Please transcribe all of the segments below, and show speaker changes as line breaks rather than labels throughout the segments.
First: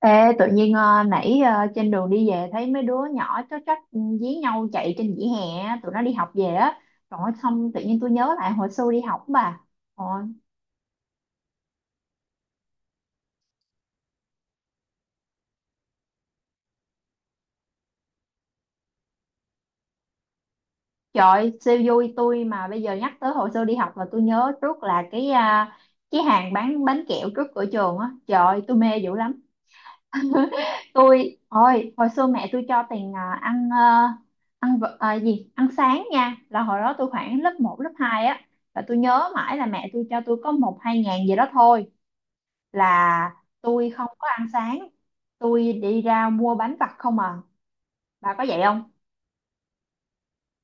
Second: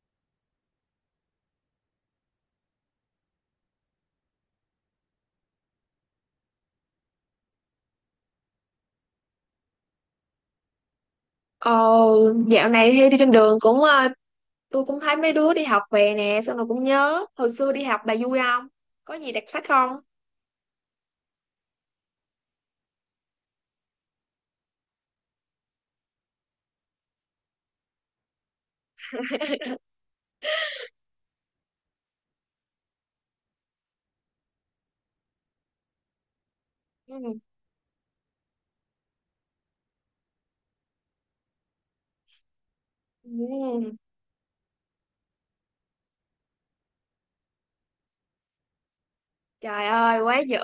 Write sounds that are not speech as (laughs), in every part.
Ê, tự nhiên nãy, trên đường đi về thấy mấy đứa nhỏ chó trách dí nhau chạy trên vỉa hè á, tụi nó đi học về á. Rồi xong tự nhiên tôi nhớ lại hồi xưa đi học bà. Ôi,
Ờ, Dạo này thì đi trên đường cũng tôi cũng thấy mấy đứa đi học về nè, xong rồi cũng nhớ hồi xưa đi học. Bà vui không, có gì đặc sắc không?
trời siêu vui, tôi mà bây giờ nhắc tới hồi xưa đi học là tôi nhớ trước là cái hàng bán bánh kẹo trước cửa trường á, trời tôi mê dữ lắm.
(laughs)
(laughs) Tôi, ôi hồi xưa mẹ tôi cho tiền ăn, gì ăn sáng nha, là hồi đó tôi
Ừ.
khoảng lớp một lớp 2 á, là tôi nhớ mãi là mẹ tôi cho tôi có một hai ngàn gì đó thôi, là tôi
Ừ.
không có ăn sáng, tôi đi ra mua bánh vặt không à. Bà có vậy không?
Trời ơi, quá dữ.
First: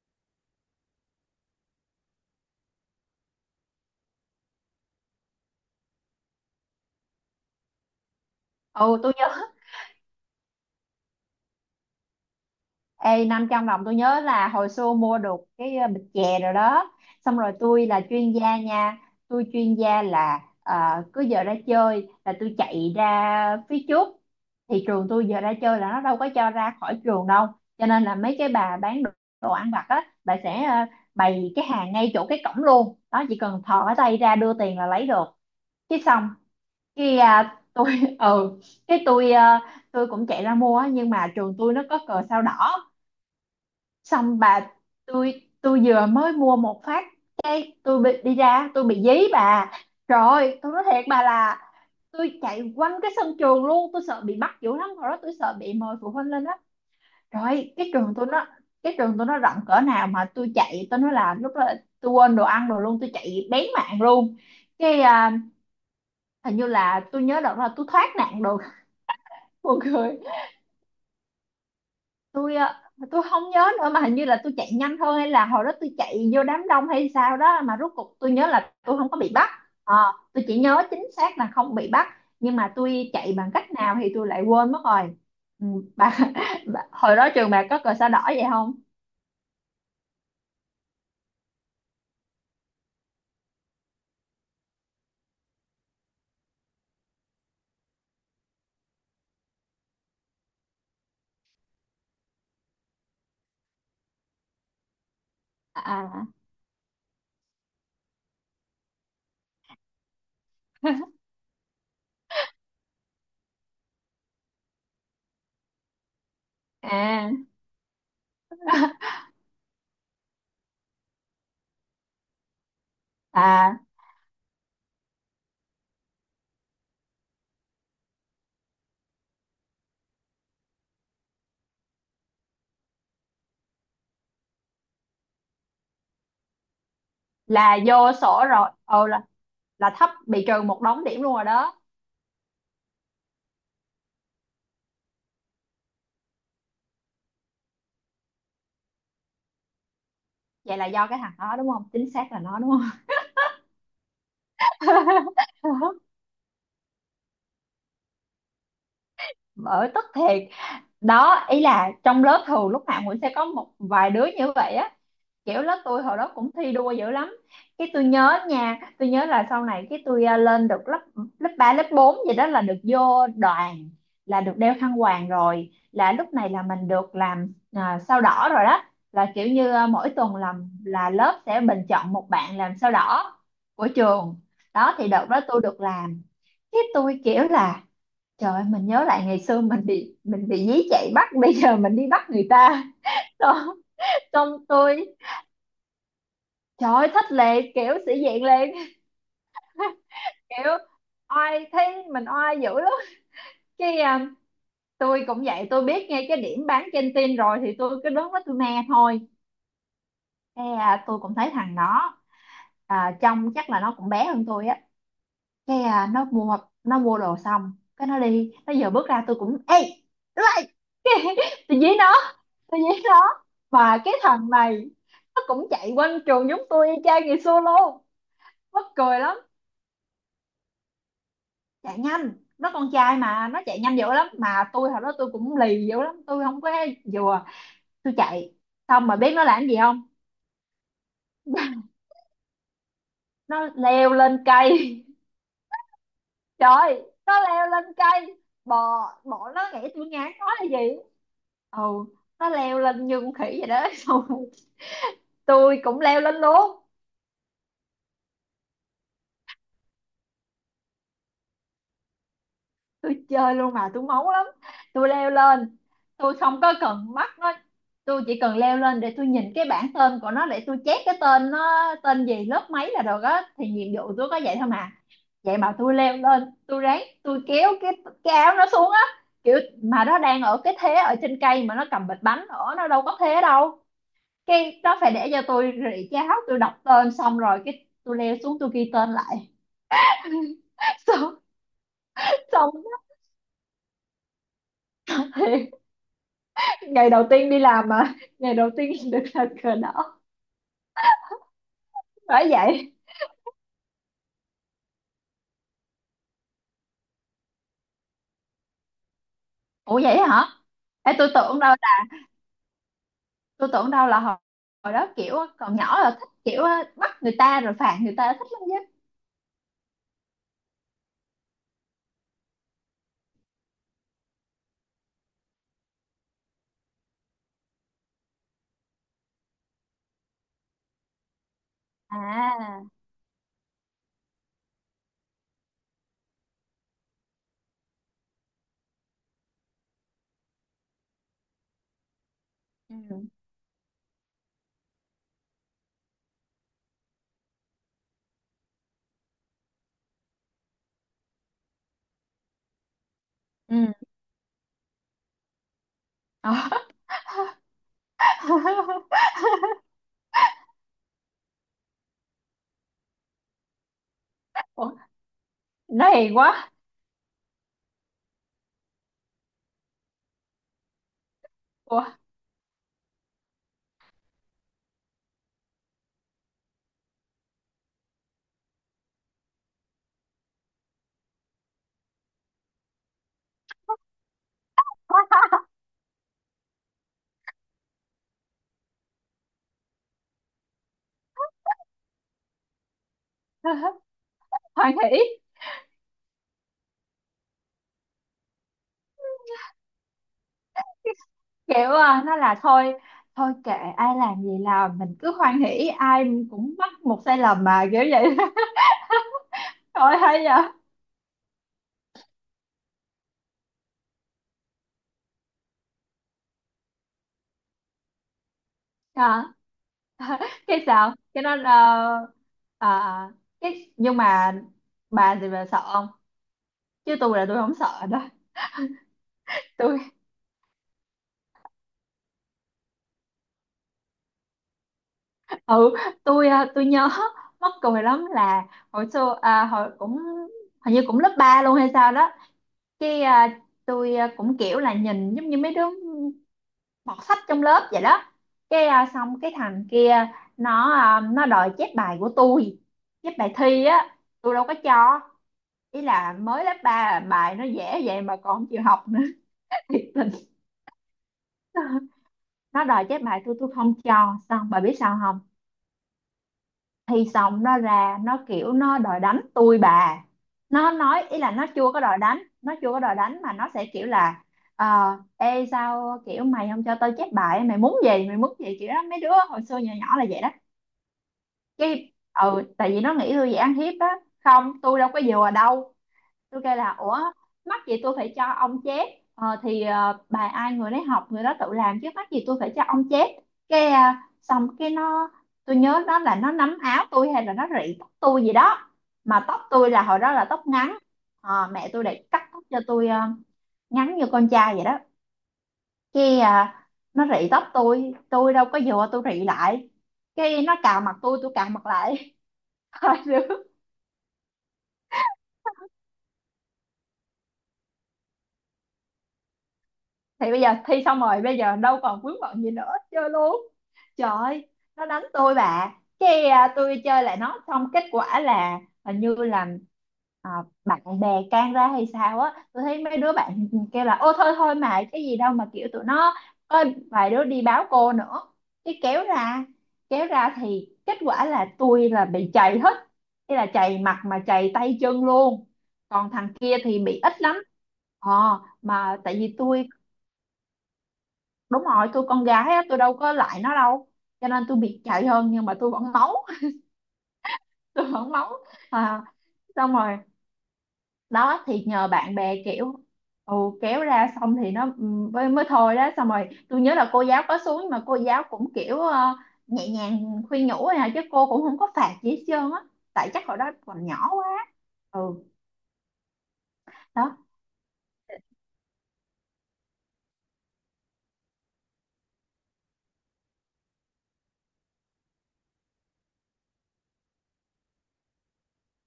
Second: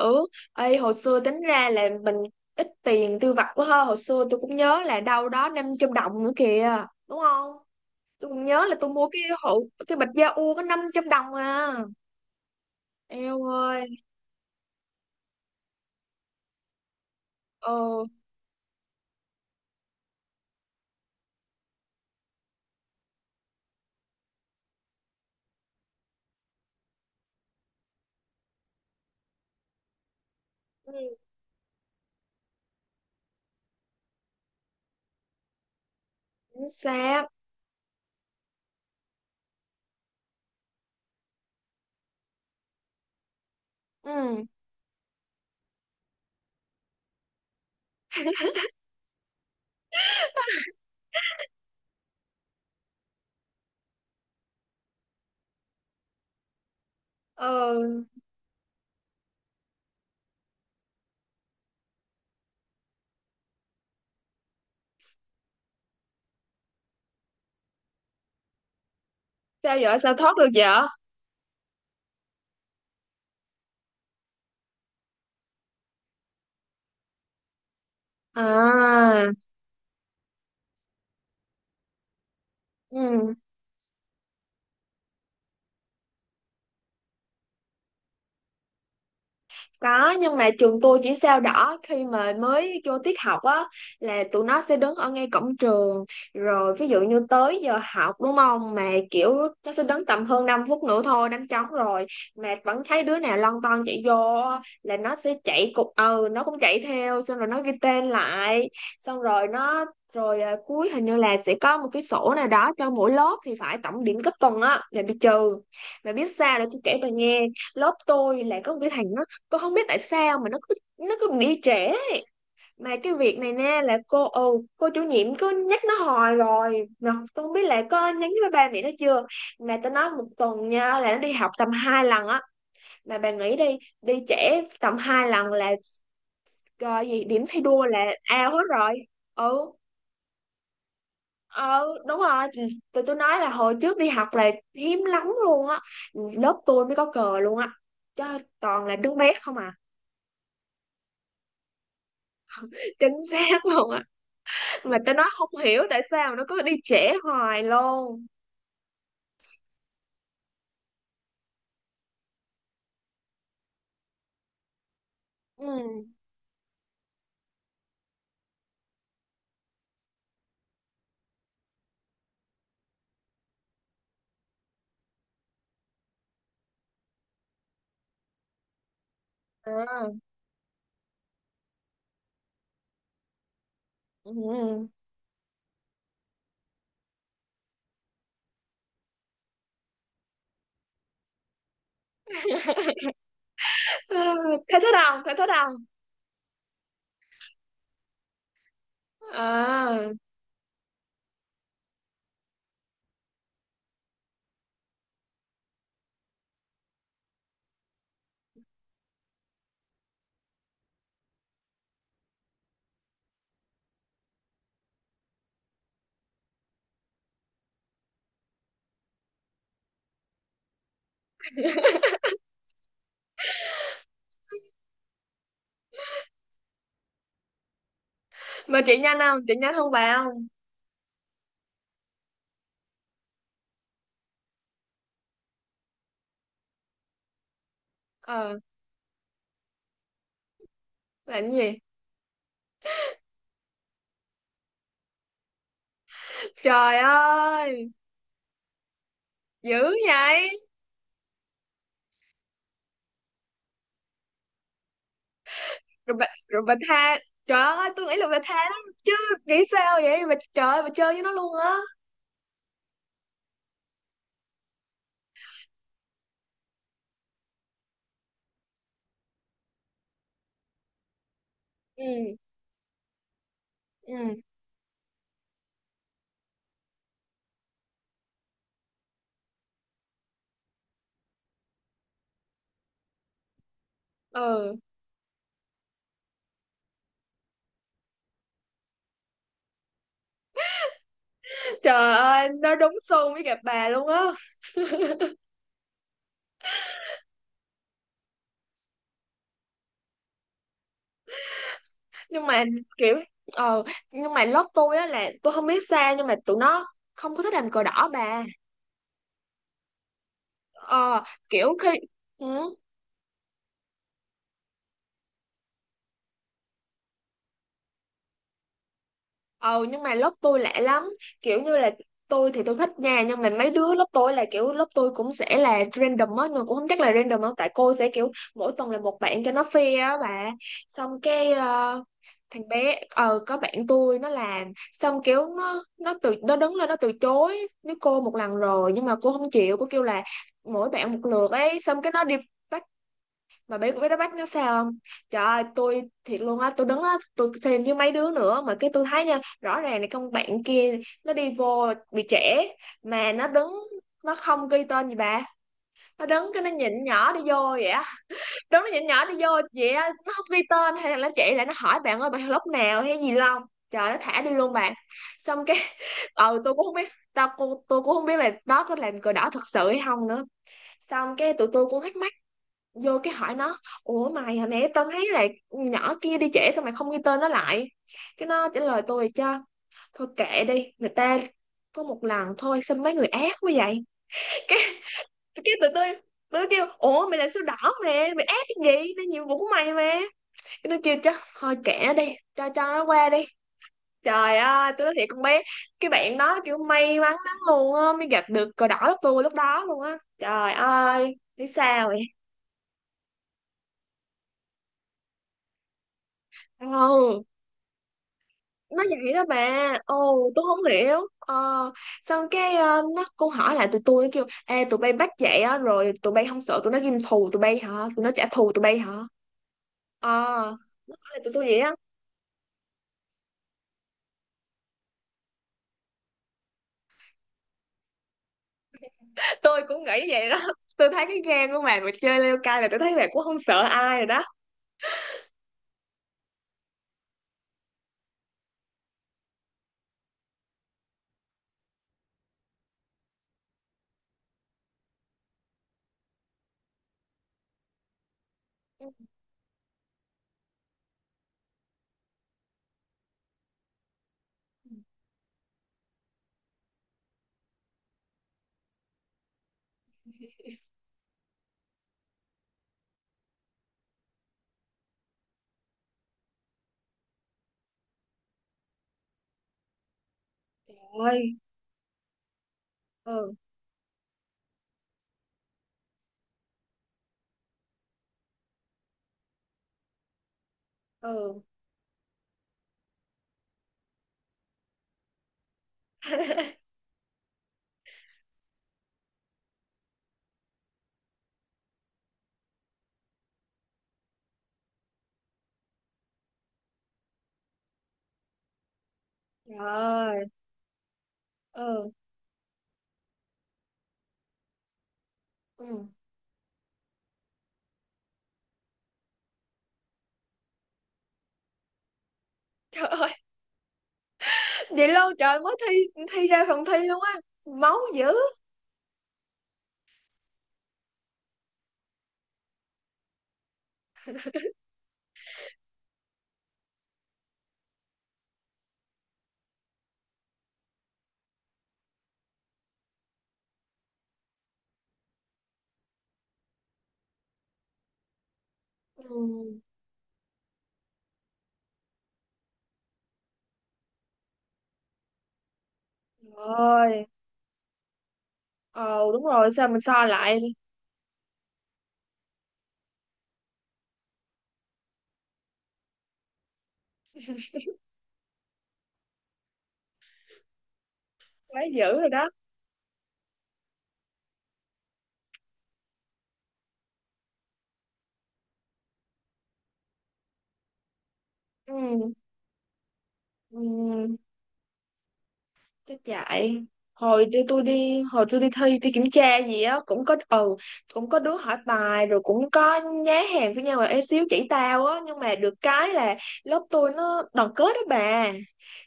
Ê, hồi xưa tính ra là mình ít tiền tiêu vặt quá ha. Hồi xưa tôi cũng nhớ là đâu đó 500 đồng nữa kìa, đúng không? Tôi cũng nhớ là tôi
Ừ,
mua
tôi
cái
nhớ.
hộ, cái bịch da u có 500 đồng à.
Ê,
Eo
500 đồng tôi
ơi.
nhớ là hồi xưa mua được cái bịch chè rồi đó. Xong rồi tôi là
Ờ.
chuyên gia nha. Tôi chuyên gia là, cứ giờ ra chơi là tôi chạy ra phía trước. Thì trường tôi giờ ra chơi là nó đâu có cho ra khỏi trường đâu, cho nên là mấy cái bà bán đồ ăn vặt á. Bà sẽ
Ừ.
bày cái hàng ngay chỗ cái cổng luôn. Đó, chỉ cần thò cái tay ra đưa tiền là lấy được cái xong.
Chính
cái
xác.
à, tôi (laughs) ừ, cái tôi cũng chạy ra mua á, nhưng mà trường tôi nó có cờ sao đỏ. Xong
Ừ.
bà, tôi vừa mới mua một phát cái tôi bị đi ra, tôi bị dí bà. Rồi tôi nói thiệt bà là tôi chạy quanh cái sân trường luôn, tôi sợ bị bắt dữ lắm, hồi đó tôi sợ bị mời phụ huynh lên đó. Rồi
Ờ,
cái trường tôi nó rộng cỡ nào mà tôi chạy, tôi nói là lúc đó tôi quên đồ ăn rồi luôn, tôi chạy bén mạng luôn. cái à, Hình như là tôi nhớ đợt là tôi thoát nạn được,
sao
buồn
vậy, sao
cười. (laughs)
thoát được vậy?
tôi ạ, tôi không nhớ nữa, mà hình như là tôi chạy nhanh thôi, hay là hồi đó tôi chạy vô đám đông hay sao đó, mà rốt cuộc tôi nhớ là tôi không có
À,
bị bắt. Ờ, tôi chỉ nhớ chính xác là không bị bắt, nhưng mà tôi
ừ.
chạy bằng cách nào thì tôi lại quên mất rồi. Ừ, bà, (laughs) bà, hồi đó trường bà có cờ sao đỏ vậy không?
Có, nhưng mà trường tôi chỉ sao đỏ khi mà mới vô tiết học á, là tụi nó sẽ đứng ở ngay cổng trường, rồi ví dụ như tới giờ học đúng không, mà kiểu nó sẽ đứng tầm hơn 5 phút nữa thôi đánh trống rồi, mà vẫn thấy đứa nào lon ton chạy vô á, là nó sẽ chạy cục,
À,
ừ nó cũng chạy theo, xong rồi nó ghi tên lại. Xong rồi nó, rồi cuối
à.
hình như
(laughs)
là sẽ có một cái sổ nào đó cho mỗi lớp thì phải, tổng điểm cấp tuần á là bị trừ. Mà biết sao, để tôi kể bà nghe, lớp tôi là có một cái thằng nó, cô không biết tại sao mà nó cứ bị trễ. Mà cái việc này
À, à,
nè là cô, ừ, cô chủ nhiệm cứ nhắc nó hoài rồi mà tôi không biết là có nhắn với ba mẹ nó chưa. Mà tao nói một tuần nha, là nó đi học tầm 2 lần á. Mà bà nghĩ đi, đi trễ tầm 2 lần là gọi gì, điểm thi
là
đua là
vô sổ
ao hết
rồi.
rồi.
Ừ, là
Ừ.
là thấp bị trừ một đống điểm luôn rồi đó.
Ừ, đúng rồi. Ừ, tụi tôi nói là hồi trước đi học là hiếm lắm luôn á, lớp tôi mới có cờ luôn á, chứ toàn là đứa bé không à.
Vậy là do cái thằng đó đúng không, chính xác là nó đúng không.
(laughs) Chính xác luôn á. Mà tao nói không hiểu tại
(laughs)
sao nó cứ đi trễ hoài luôn.
Bởi tức thiệt đó, ý là trong lớp thường lúc nào cũng sẽ có một vài đứa như vậy á. Kiểu
Ừ.
lớp tôi hồi đó cũng thi đua dữ lắm. Cái tôi nhớ nha, tôi nhớ là sau này cái tôi lên được lớp, lớp ba lớp 4 gì đó là được vô đoàn, là được đeo khăn quàng rồi, là lúc này là mình được làm sao đỏ rồi đó. Là kiểu như
À,
mỗi tuần làm là lớp sẽ bình chọn một bạn làm sao đỏ của trường.
ừ.
Đó thì đợt đó tôi được làm. Cái tôi kiểu là: trời ơi, mình nhớ lại ngày xưa mình bị dí chạy bắt, bây giờ mình đi bắt người ta đó.
Ừ,
Xong
thấy thích
tôi,
không, thấy thích không?
trời ơi, thích lệ, kiểu sĩ diện lên. (laughs)
À,
Kiểu oai, thấy mình oai dữ lắm. cái à, tôi cũng vậy, tôi biết ngay cái điểm bán trên tin rồi thì tôi cứ đứng đó tôi me thôi. Tôi cũng thấy thằng đó, trông chắc là nó cũng bé hơn tôi á. cái à, nó mua nó mua đồ xong cái nó đi, nó giờ bước ra tôi cũng ê lại cái, (laughs) tôi dí nó, tôi dí nó. Mà cái thằng này nó cũng chạy quanh trường giống tôi y chang ngày xưa luôn,
mà
mắc
chị nhanh
cười lắm.
không, chị nhanh không bà không?
Chạy nhanh, nó con trai mà nó chạy nhanh dữ lắm, mà tôi hồi đó tôi cũng lì dữ lắm, tôi không có vừa, tôi chạy.
Ờ,
Xong mà biết nó làm gì không?
làm cái gì?
Nó leo lên cây. (laughs)
Trời
Trời, nó leo lên
ơi,
cây, bò bò. Nó nghĩ
dữ
tôi ngán nó
vậy.
là gì. Ừ, nó leo lên như con khỉ vậy đó. (laughs) Xong tôi cũng
Rồi
leo
bà,
lên
rồi bà
luôn,
tha, trời ơi tôi nghĩ là bà tha lắm chứ. Nghĩ sao vậy bà, trời ơi bà chơi với nó luôn á.
tôi chơi luôn mà, tôi máu lắm. Tôi leo lên, tôi không có cần mắt nó, tôi chỉ cần leo lên để tôi nhìn cái bảng tên của nó, để tôi chép cái tên nó tên
Ừ.
gì lớp mấy là được á, thì nhiệm vụ tôi
Ừ.
có vậy thôi mà. Vậy mà tôi leo lên tôi ráng tôi kéo cái áo nó xuống á, kiểu, mà nó đang ở cái thế ở trên cây mà nó cầm bịch bánh nữa, nó đâu có thế đâu.
Ừ.
Cái đó phải để cho tôi rỉ cháo, tôi đọc tên xong rồi cái tôi leo xuống tôi ghi tên lại. (laughs) xong
Trời ơi,
Xong
nó đúng xu với gặp bà luôn á.
thì ngày đầu tiên đi làm mà, ngày đầu tiên (laughs) được là cờ đỏ
Nhưng
phải
mà
vậy.
kiểu, ờ, nhưng mà lớp tôi á, là tôi không biết sao nhưng mà tụi nó không có thích làm cờ đỏ bà.
Ủa vậy hả? Ê,
Ờ, kiểu khi, ừ,
tôi tưởng đâu là hồi đó kiểu còn nhỏ là thích kiểu bắt người ta rồi phạt người ta thích lắm chứ.
ờ nhưng mà lớp tôi lạ lắm, kiểu như là tôi thì tôi thích nha, nhưng mà mấy đứa lớp tôi là kiểu, lớp tôi cũng sẽ là random á, nhưng mà cũng không chắc là random đâu, tại cô sẽ kiểu mỗi tuần là một bạn cho nó fair á bà. Xong cái thằng
À,
bé, ờ có bạn tôi nó làm, xong kiểu nó từ, nó đứng lên nó từ chối với cô một lần rồi, nhưng mà cô không chịu, cô kêu là mỗi bạn một lượt ấy, xong cái nó đi bắt.
ừ,
Mà biết biết đá banh nó sao không, trời ơi tôi thiệt luôn á, tôi đứng á, tôi thêm với mấy đứa nữa mà cái tôi thấy nha, rõ ràng là con bạn kia nó đi vô bị trễ, mà nó đứng,
ừ.
nó không ghi tên gì bà. Nó đứng cái
Ờ.
nó nhịn nhỏ đi vô vậy á. Đứng nó nhịn
(laughs)
nhỏ đi vô vậy á, nó không ghi tên hay là nó chạy lại nó hỏi bạn ơi bạn lúc nào hay gì không. Trời, nó thả đi luôn
Ủa,
bạn. Xong cái
nó
(laughs)
hiền
ừ
quá.
tôi cũng không biết, tao cô tôi cũng không biết là đó có làm cờ đỏ thật sự hay không nữa. Xong cái tụi tôi
Ủa.
cũng thắc mắc, vô cái hỏi nó ủa mày hồi nãy tao thấy là nhỏ kia đi trễ sao mày không ghi tên nó lại. Cái nó trả lời tôi cho, thôi kệ đi người ta, có một lần thôi sao mấy người ác quá vậy. Cái cái tụi tôi tụi tôi kêu ủa mày là sao đỏ mẹ mày, ác cái gì, nó nhiệm vụ của mày mà. Cái nó kêu, chắc thôi kệ nó đi, cho nó qua đi.
(laughs)
Trời ơi
Hoan
tôi nói
hỷ.
thiệt, con bé, cái bạn đó kiểu may mắn lắm luôn á, mới gặp được cờ đỏ của tôi lúc đó luôn á. Trời ơi, thấy
Kiểu
sao vậy?
nó là thôi, thôi kệ, ai làm gì làm mình cứ hoan hỉ, ai cũng mắc một sai
Ừ,
lầm mà kiểu vậy. (laughs)
nó vậy đó bà.
Thôi hay
Ồ
vậy.
tôi không hiểu xong cái nó cô hỏi lại tụi tôi, nó kêu ê tụi bay bắt vậy á rồi tụi bay không sợ tụi nó ghim thù tụi bay hả, tụi nó trả thù tụi bay hả.
À.
Ờ,
(laughs) cái
nó
sao
hỏi lại
cái nó
tụi tôi vậy á.
ờ, à, Cái nhưng mà bà thì bà sợ không, chứ tôi là tôi không sợ đó.
(laughs)
(laughs)
Tôi
tôi
cũng nghĩ vậy đó. Tôi thấy cái gan của bà mà chơi leo cai là tôi thấy bà cũng không sợ ai rồi đó.
ừ tôi à, Tôi nhớ mắc cười lắm là hồi xưa, hồi cũng, hình như cũng lớp 3 luôn hay sao đó. Cái à, tôi à, cũng kiểu là nhìn giống như mấy đứa bọt sách trong lớp vậy đó.
Ừ.
Xong cái thằng kia, nó đòi chép bài của tôi, chép bài thi á tôi đâu có cho. Ý là mới lớp ba, bài nó dễ vậy mà còn không chịu học nữa. (laughs) Thiệt tình. Nó đòi chép bài tôi không cho, xong bà biết sao không? Thì xong nó ra nó kiểu nó đòi đánh tôi bà, nó nói
Ôi,
ý là nó chưa có đòi đánh mà
ừ.
nó sẽ kiểu là, ờ ê, sao kiểu mày không cho tao chép bài, mày muốn gì mày muốn gì, kiểu đó, mấy đứa hồi xưa nhỏ nhỏ là vậy đó.
Ừ.
Cái, tại vì nó nghĩ tôi dễ ăn hiếp á. Không, tôi đâu có vừa đâu. Tôi kêu
(laughs)
là: ủa, mắc gì tôi phải cho ông chép, thì bài ai người đấy học, người đó tự làm chứ mắc gì tôi phải cho ông chép. Xong cái nó, tôi nhớ đó là nó nắm áo tôi hay là nó rị tóc tôi gì đó. Mà tóc
Trời
tôi là hồi đó
ơi,
là tóc ngắn. Ờ, mẹ tôi
ừ.
để cắt tóc cho tôi ngắn như con trai vậy đó.
Ừ,
cái à, nó rị tóc tôi đâu có vừa tôi rị lại, cái nó cào mặt tôi cào mặt lại.
trời ơi.
(laughs)
(laughs) Vậy lâu trời mới thi, thi ra phần thi luôn á, máu dữ.
Thì bây giờ thi xong rồi, bây giờ đâu còn vướng bận gì nữa, chơi luôn. Trời ơi, nó đánh tôi bà. Tôi chơi lại nó, xong kết quả là hình như là, à, bạn bè can ra hay sao á. Tôi thấy mấy đứa bạn kêu là: ô thôi thôi mà cái gì đâu mà, kiểu tụi nó có vài đứa đi báo cô nữa, cái kéo ra,
Ừ.
kéo ra thì kết quả là tôi là bị chày hết, thế là chày mặt mà chày tay chân luôn, còn thằng kia thì
Trời.
bị ít lắm. Mà
Ờ
tại
đúng
vì
rồi, sao
tôi,
mình so lại.
đúng rồi, tôi con gái á, tôi đâu có lại nó đâu, cho nên tôi biệt chạy hơn, nhưng mà tôi vẫn máu, (laughs) tôi vẫn máu. à, Xong rồi đó
Quá
thì nhờ
dữ rồi
bạn
đó.
bè kiểu, ừ, kéo ra, xong thì nó mới thôi đó, xong rồi tôi nhớ là cô giáo có xuống nhưng mà cô giáo cũng kiểu nhẹ nhàng khuyên nhủ thôi à, chứ cô cũng không có phạt gì
Ừ.
hết trơn á. Tại chắc hồi đó còn nhỏ
Ừ.
quá. Ừ
Chắc chạy,
đó,
hồi đi tôi đi, hồi tôi đi thi, thi kiểm tra gì á cũng có, ừ, cũng có đứa hỏi bài, rồi cũng có nhá hàng với nhau là ế xíu chỉ tao á, nhưng mà được cái là lớp tôi nó đoàn kết đó bà.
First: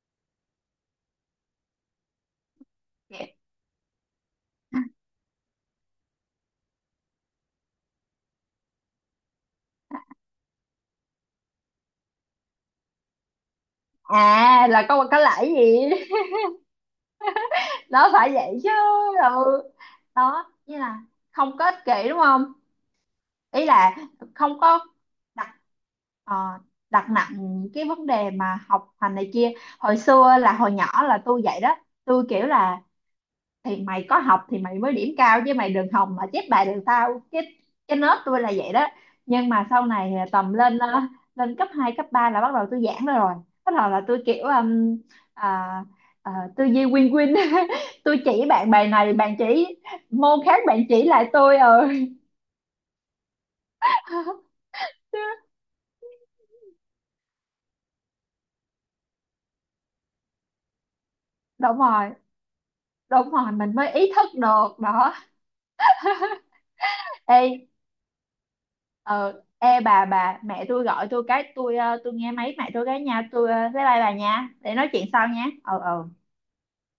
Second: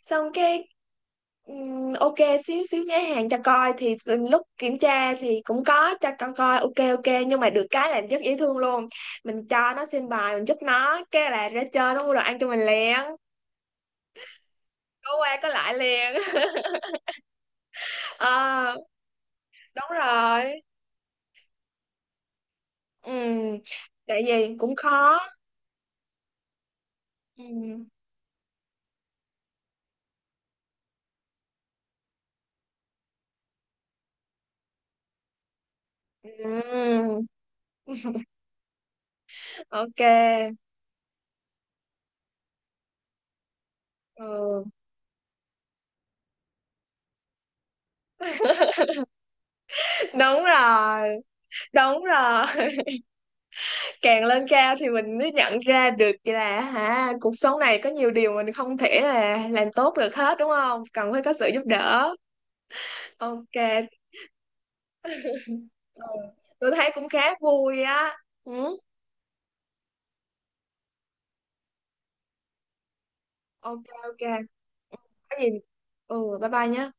Xong cái ok, xíu xíu nhá hàng cho coi thì lúc kiểm tra thì cũng có cho con coi ok ok, nhưng mà được cái là rất dễ thương luôn. Mình cho nó xem bài, mình giúp nó cái là ra chơi nó mua đồ ăn cho mình liền.
à là
Có
có
qua có
lại
lại
gì.
liền. (laughs)
(laughs) Đó phải vậy chứ.
Ờ,
Ừ
đúng
đó,
rồi.
như là không có ích kỷ đúng không,
Ừ,
ý là
tại vì
không
cũng
có
khó.
đặt ờ, đặt nặng những cái
Ừ.
vấn đề mà học hành này kia. Hồi xưa là hồi nhỏ là tôi vậy đó, tôi kiểu là: thì mày có học thì mày mới điểm cao chứ, mày đừng hòng mà chép
Ừ.
bài được tao. Cái nết tôi là vậy đó. Nhưng mà sau này tầm
Ok.
lên, lên cấp 2 cấp 3 là bắt đầu tôi giãn ra rồi, bắt đầu là tôi kiểu
Ừ,
à, tư duy win win. (laughs) Tôi chỉ bạn bài này, bạn chỉ môn
đúng
khác, bạn chỉ
rồi,
lại tôi
đúng rồi. (laughs) Càng lên
(laughs)
cao thì mình mới nhận ra được là hả, cuộc sống này có nhiều điều mình không thể là làm tốt được hết đúng không, cần phải có sự giúp
Đúng rồi,
đỡ.
đúng rồi, mình
Ok.
mới ý thức được đó.
Ừ. Tôi thấy cũng khá
Ê,
vui á. Ừ.
ờ ê bà, mẹ tôi gọi tôi, cái tôi nghe máy mẹ tôi cái nha, tôi bye
Ok
bye bà
ok.
nha, để nói
Ừ.
chuyện sau
Có gì.
nha. Ừ, ừ.
Ừ, bye bye nhé.